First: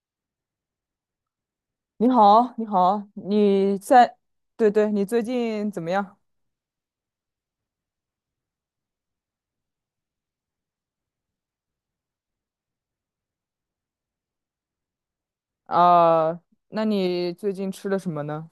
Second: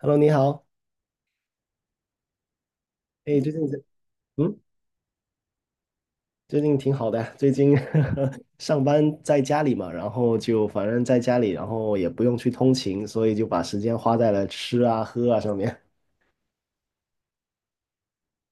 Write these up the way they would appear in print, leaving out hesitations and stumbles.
Hello，你好。你好，你好，哎，嗯，对对，你最近怎么样？最近挺好的。最近 上班在家里嘛，然后就反正在家里，然后也不用去通勤，所以就把时间花在了吃啊、喝啊上面。啊、那你最近吃了什么呢？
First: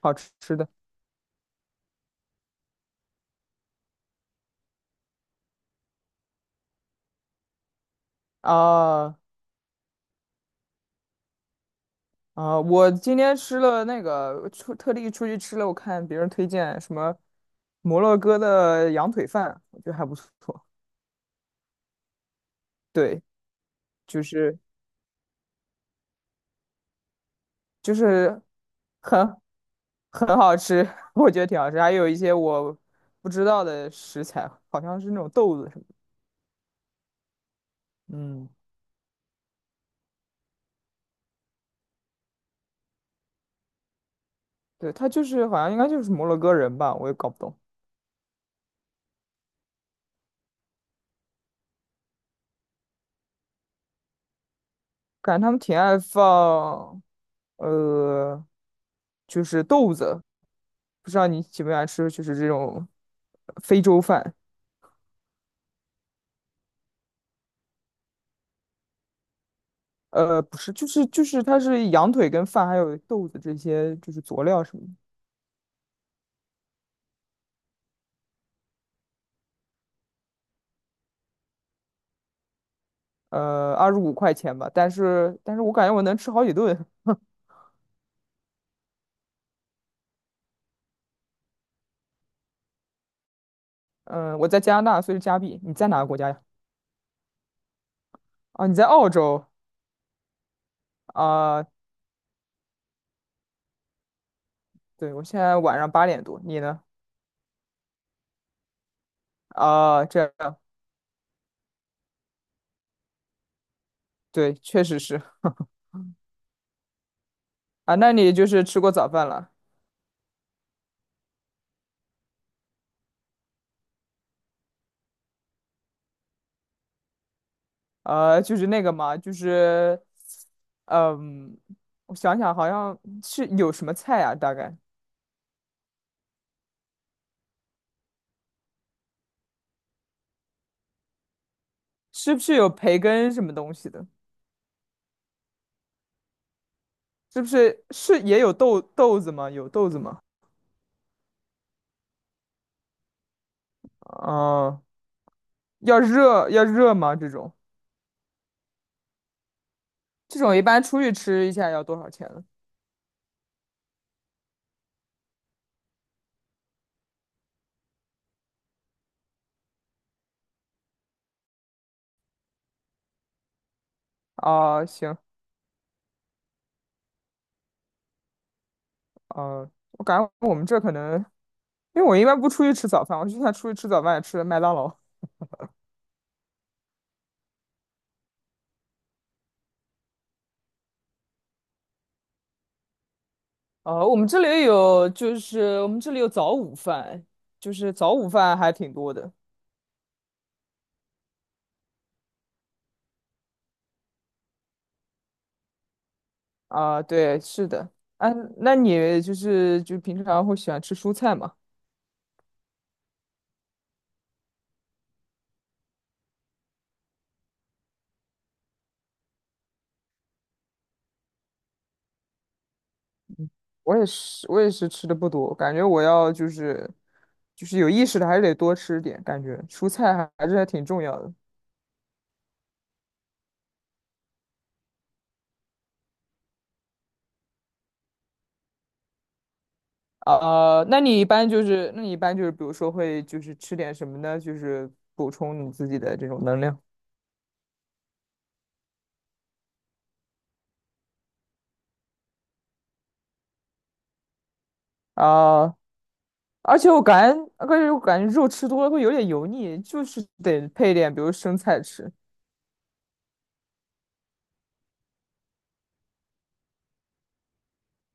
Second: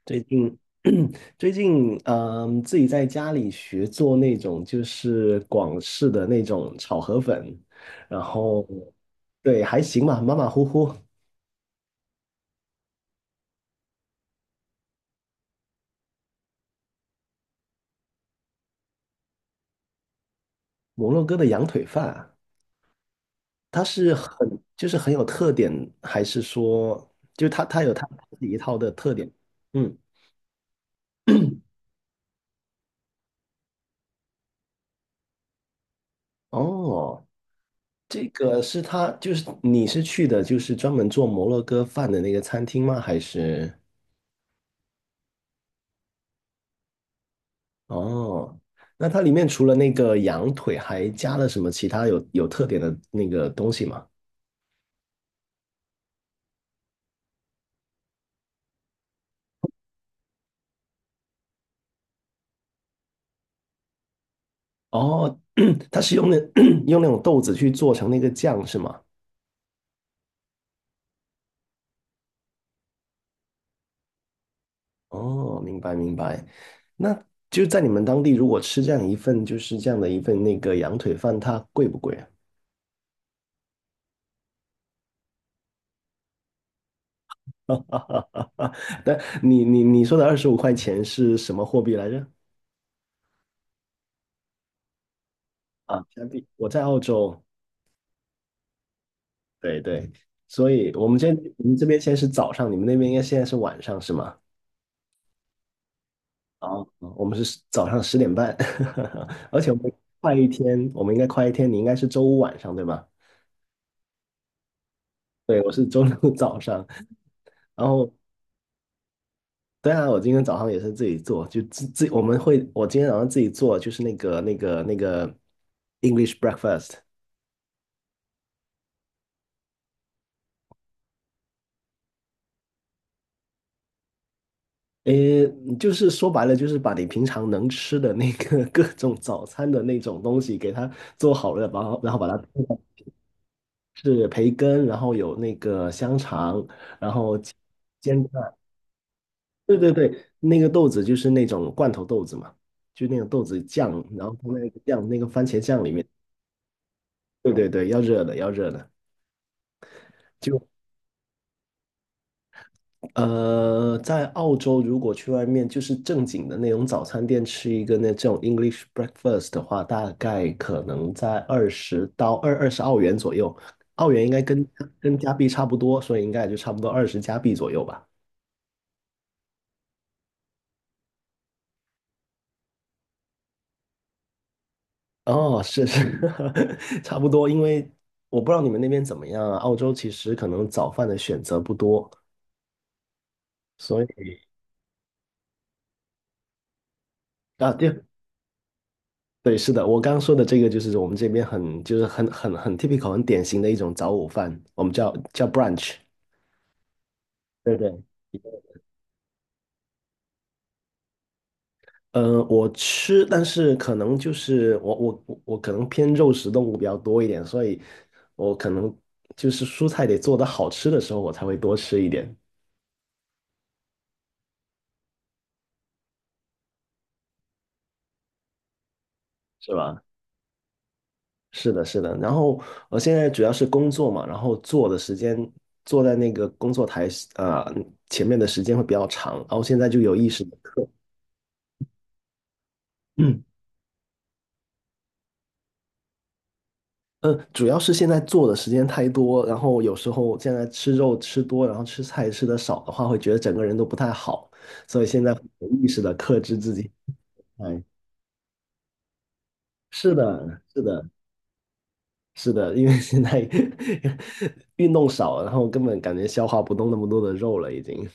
好最吃吃近 的 最近自己在家里学做那种就是广式的那种炒河粉，然后啊对，还行吧，马马虎虎。啊、我今天吃了那个出特地出去吃了，我看别人推荐什么摩洛哥的羊腿饭，我觉得还不错。摩洛哥的羊腿饭啊，对，它是就很是就是很有特点，还是说就是它有就它自是己一套的特很点？嗯。很好吃，我觉得挺好吃，还有一些我不知道的食材，好像是那种豆子什么的。哦，这嗯。个是它就是你是去的就是专门做摩洛哥饭的那个餐厅吗？对，他就是好像应该就是摩洛哥人吧，我也搞不懂，哦，那它里面除了那个羊腿，还加了什么其他有特点的那个东西吗？感觉他们挺爱放，呃，就是豆子，不知道你喜不喜欢吃，就是这种非洲饭，哦，它是用那 用那种豆子去做成那个酱是吗？不是，就是它是羊腿跟饭还有豆子这些就是佐料什么的，哦，明白明白。那就在你们当地，如果吃这样一份，就是这样的一份那个羊腿饭，它贵不贵啊？25块钱吧，但是我感觉我能吃好几顿，但你说的25块钱是什么货币来着？嗯、我在加拿大，所以是加币，你在哪啊，个国加家呀？币。我在澳洲，啊，你在澳洲对对。所以我啊、们这边现在是早上，你们那边应该现在是晚上是吗？对，我现在晚上8点多，你啊，呢？我们是早上10点半。而且我们啊、这快一样。天，我们应该快一天，你应该是周五晚上对吧？对，确实是。对，我是周六早上，然啊，后那你就是吃过早饭了？对啊，我今天早上也是自己做，就自自我们会，我今天早上自己做，就是那个 English breakfast。就是那个嘛，就是，嗯，我想想，好像是有什么菜啊？大概诶，就是说白了，就是把你平常能吃的那个 各种早餐的那种东西给它做好了，然后然后把是它不是有培根什么东西的？是培根，然后有那个香肠，然后是不是是煎也有蛋。豆子吗？有对豆对子吗？对，那个豆子就是那种罐头豆子嘛，就那种豆子酱，然后放在那个嗯、酱那个番茄酱里要面。热要热吗？这对种对对，要热的要热的。这种就。一般出去吃一下要多少钱呢？在澳洲，如果去外面就是正经的那种早餐店吃一个那这种 English breakfast 的话，大概可能在二十到二十澳元左右，澳元应该跟啊、行，跟加币差不多，所以应该也就差不多20加币左右吧。嗯，我感觉我们这可能，因为我一般不出去吃早饭，我就算出去吃早饭也吃麦当劳。哦，是是，差不多。因为我不知道你们那边怎么样啊，澳洲其实可能早饭的选择不多，所我们这以里有，就是我们这里有早午饭，啊，就是对，早午饭还挺多的对，是的，我刚刚说的这个就是我们这边就是很 typical， 很典型的一种早午饭，我们叫 brunch。啊。对，是对的。对。啊，那你就是就平常会喜欢吃蔬菜吗？我吃，但是可能就是我可能偏肉食动物比较多一点，所以我可能就是蔬菜得做的好吃的时候，我才会多吃一点，我也是，吃的不多，感觉我要就是有意识的还是得多吃点，感觉是蔬吧？菜还是还挺重要的。是的，是的。然后我现在主要是工作嘛，然后坐的时间坐在那个工作台呃前面的时间会比较长，然后现在就有意识的，啊，课。那你一般比如说会就是 吃点什么呢？就是补充你自己的这种能量嗯，主要是现在做的时间太多，然后有时候现在吃肉吃多，然后吃菜吃的少的话，会觉得整个人都不太好，所以现在会有啊。意识的克制自而且己。我感觉，哎，肉吃多了会有点油腻，就是是的，得是配的，点，比如生菜吃是的，因为现在 运动少了然后根本感觉消化不动那么多的肉了，已经。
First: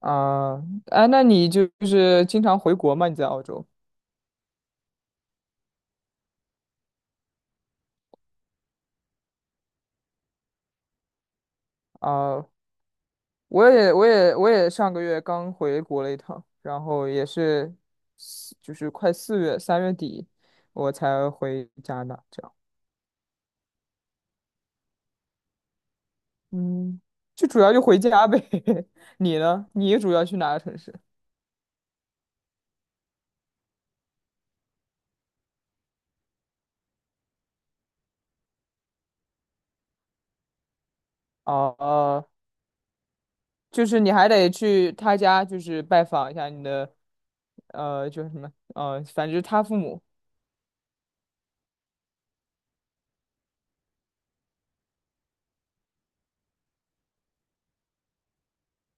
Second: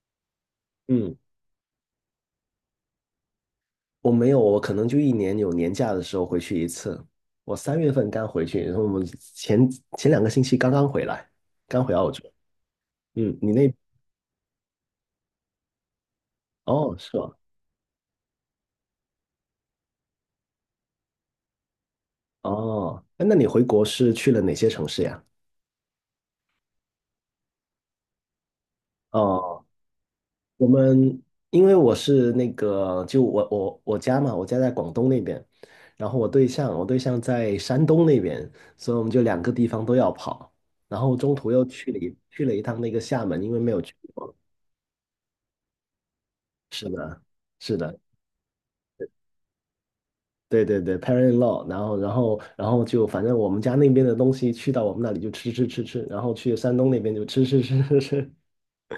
啊。哎，嗯，那你就是经常回国吗？你在澳洲我没有，我可能就一年有年假的时候回去一次。我3月份刚回去，然后我们前前2个星期刚刚回来，刚回澳洲。啊？嗯，我也上个月刚回国了一趟，然哦，后是也吧？是就是快4月，3月底我才回加拿大，这样。哦，哎那你回国是去了哪些城市呀？嗯，就主要就回家呗。你哦，呢？你主要去哪个我城市？们因为我是那个，就我家嘛，我家在广东那边，然后我对象在山东那边，所以我们就两个地方都要跑，然后中途又哦、去了一趟那个厦门，因为没有就去是你还过。得去他家，就是拜访一下你是的，的，是的，就是什么，反正就是他父母，对对对，parent-in-law，然后就反正我们家那边的东西去到我们那里就吃吃吃吃，然后去山东那边就吃吃吃吃吃，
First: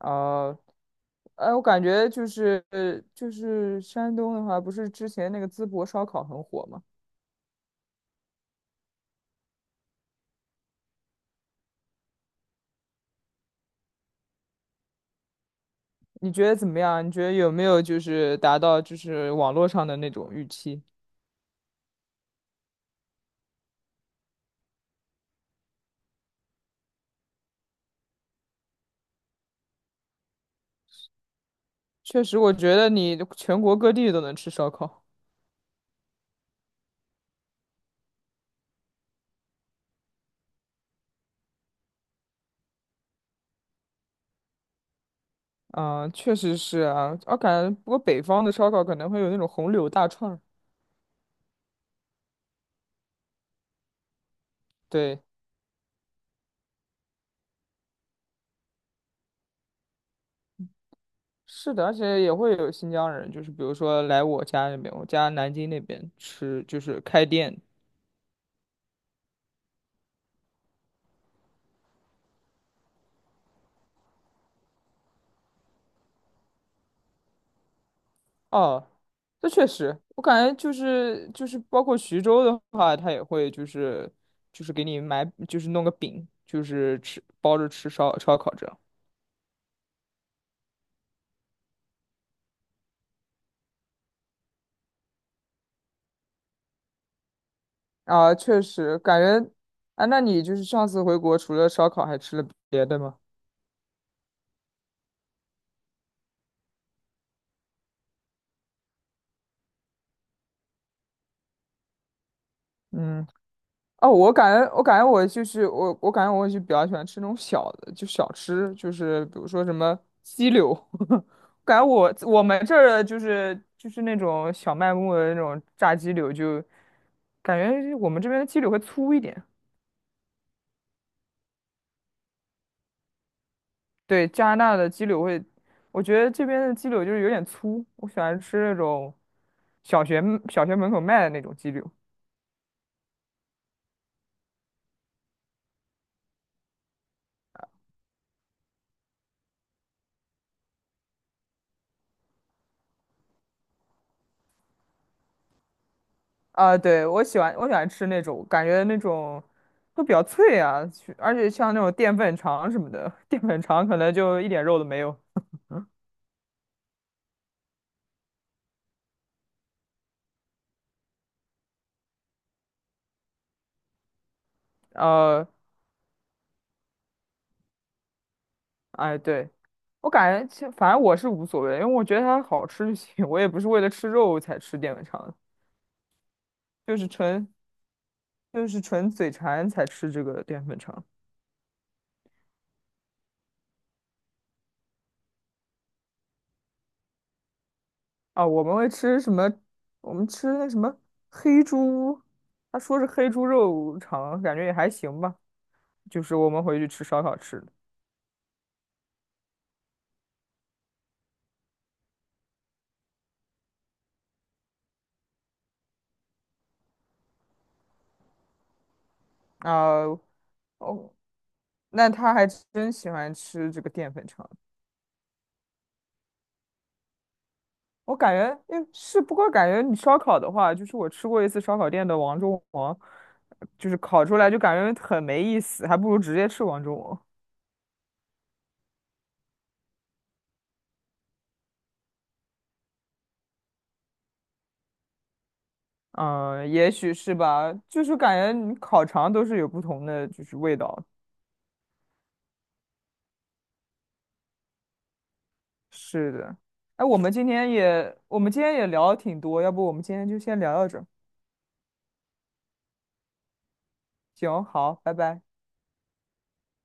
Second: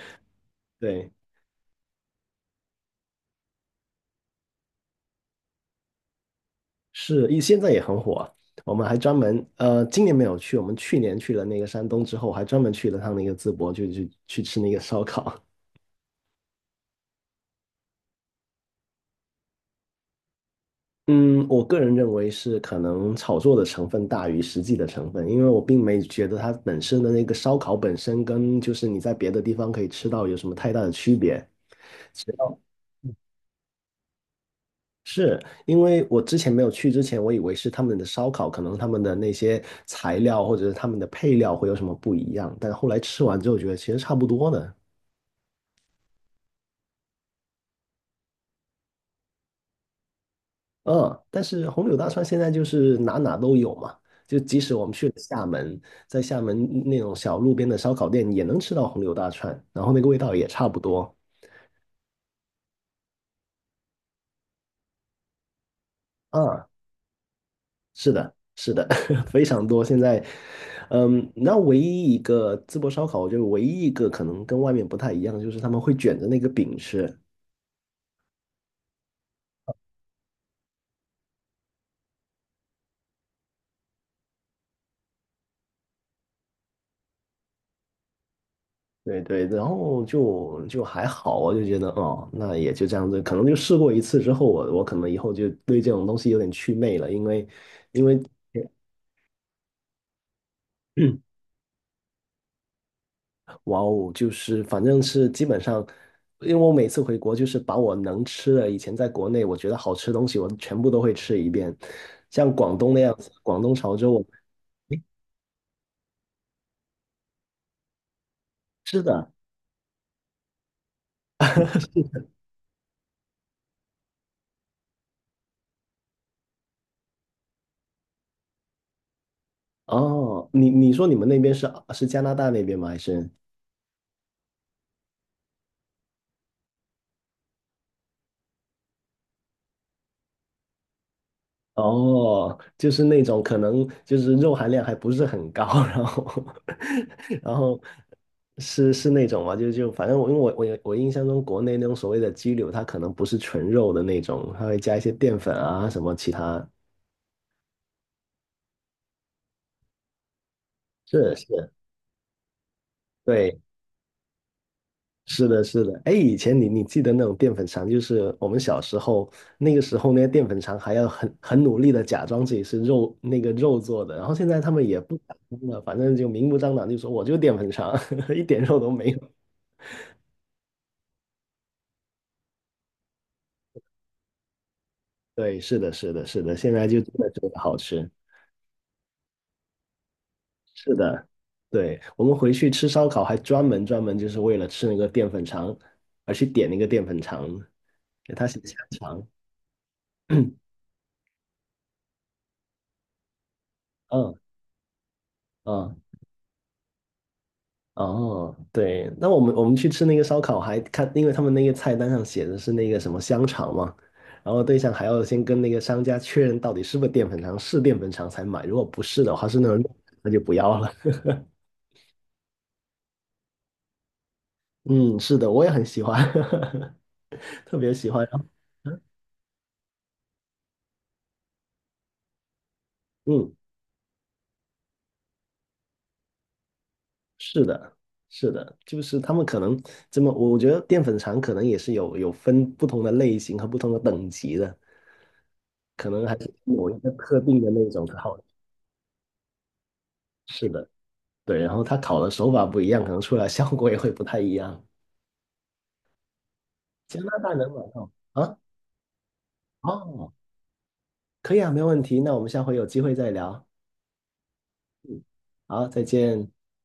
呃，对。哎，我感觉就是山东的话，不是之前那个淄博烧烤很火吗？是，现在也很火啊。我们还专门，今年没有去，我们去年去了那个山东之后，还专门去了趟那个淄博，就去吃那个烧烤。你觉得怎么样？你觉得有没有就是达到就是网络上的那种预期？嗯，我个人认为是可能炒作的成分大于实际的成分，因为我并没觉得它本身的那个烧烤本身跟就是你在别的地方可以吃到有什么太大的区别。确实，我觉得你全国各地都能吃烧烤，是，因为我之前没有去之前，我以为是他们的烧烤，可能他们的那些材料或者是他们的配料会有什么不一样，但后来吃完之后觉得其实差不多的。嗯、确实是啊，我感觉不过北方的烧烤可能会有那种红柳大串儿嗯，但是红柳大串现在就是哪哪都有嘛，就即使我们去了对。厦门，在厦门那种小路边的烧烤店也能吃到红柳大串，然后那个味道也差不多。是的，而且也会有新疆人，就是比如说来我家那边，我家南京那边吃，啊，就是开店。是的，是的，非常多。现在，那唯一一个淄博烧烤，就觉得唯一一个可能跟外面不太一样，就是他们会卷着那个饼吃，哦，这确实，我感觉就是包括徐州的话，他也会就是给你买，就是弄个饼，就是吃包着吃烧烤这样。对对，然后就还好，我就觉得哦，那也就这样子，可能就试过一次之后，我可能以后就对这种东西有点祛魅了。因为因为啊，确实感觉啊，那你就是上次回嗯国除了烧烤还吃了别的吗？哇哦，就是反正是基本上，因为我每次回国就是把我能吃的，以前在国内我觉得好吃的东西，我全部都会吃一遍。像广东那样嗯。子，广东潮哦，州。我感觉，我感觉我就是我，我感觉我就比较喜欢吃那种小的，就小吃，就是是的。比如说什么鸡柳，感觉我们这儿的就是那种小卖部的那种炸鸡柳就，感觉我们这边的鸡柳会粗一点。哦，你说你们那边是加拿大那边吗？还是？对，加拿大的鸡柳会，我觉得这边的鸡柳就是有点粗，我喜欢吃那种小学小学门口卖的那种鸡柳。哦，就是那种可能就是肉含量还不是很高，然后 然后是那种嘛，就反正我，因为我印象中国内那种所谓的鸡柳，它可能不是纯肉的那种，它会加一些淀粉啊什么其他。啊，对，我喜欢吃那种，感觉那种都比较脆啊，是而且是，像那种淀粉肠什么的，淀对，粉肠可能就一点肉都没有。是的，是的。哎，以前你记得那种淀粉肠，就是我们小时候那个时候，那些淀粉肠还要很努力的假装自己是肉那个肉做的，然后现在他们也不敢呃，了，反正就明目张胆就说我就淀粉肠，一点肉都没哎，有。对，我感觉其实反正我是无所谓，因为我觉得它好吃就行，我也不是为了吃肉才吃淀粉肠的，对，是的，是的，是的，现在就就是真的觉纯得好吃。嘴馋才吃这个淀粉是肠。的。对，我们回去吃烧烤还专门就是为了吃那个淀粉肠而去点那个淀粉肠，给它啊，写我们香会吃肠。什么？我们吃 那 什么黑猪，他说是黑猪肉嗯肠，感觉也还行吧，嗯。就是我们回去吃烧烤吃的。哦，对，那我们去吃那个烧烤，还看，因为他们那个菜单上写的是那个什么香肠嘛，然后对象还要先跟那个商家确认到底是不是淀粉肠，是淀粉肠才买，如果不是的话，是那种肉啊、那就不要了。哦，那他还真喜欢吃这个淀粉肠。嗯，是的，我也很喜欢，特别喜我欢。感觉，诶，是，不过感觉你烧烤的话，就是我吃过一次烧烤店的王中王，嗯，就是烤出来就感觉很没意思，还不如直接吃王中王。是的，是的，就是他们可能这么，我觉得淀粉肠可能也是有分不同的类型和不同的等级的，可能还是嗯，也某一个许是特定的吧，那种就才是好。感觉你烤肠都是有不同的就是是味的。道。对，然后它烤的手法不一样，可能出来效果也会不太一样。是的，哎，我加们拿今大能天买到也我们啊？今天也聊了挺多，要不我们今天哦，就先聊到这儿。可以啊，没问题。那我们下回有机会再聊。行，好，拜嗯，拜。好，再见。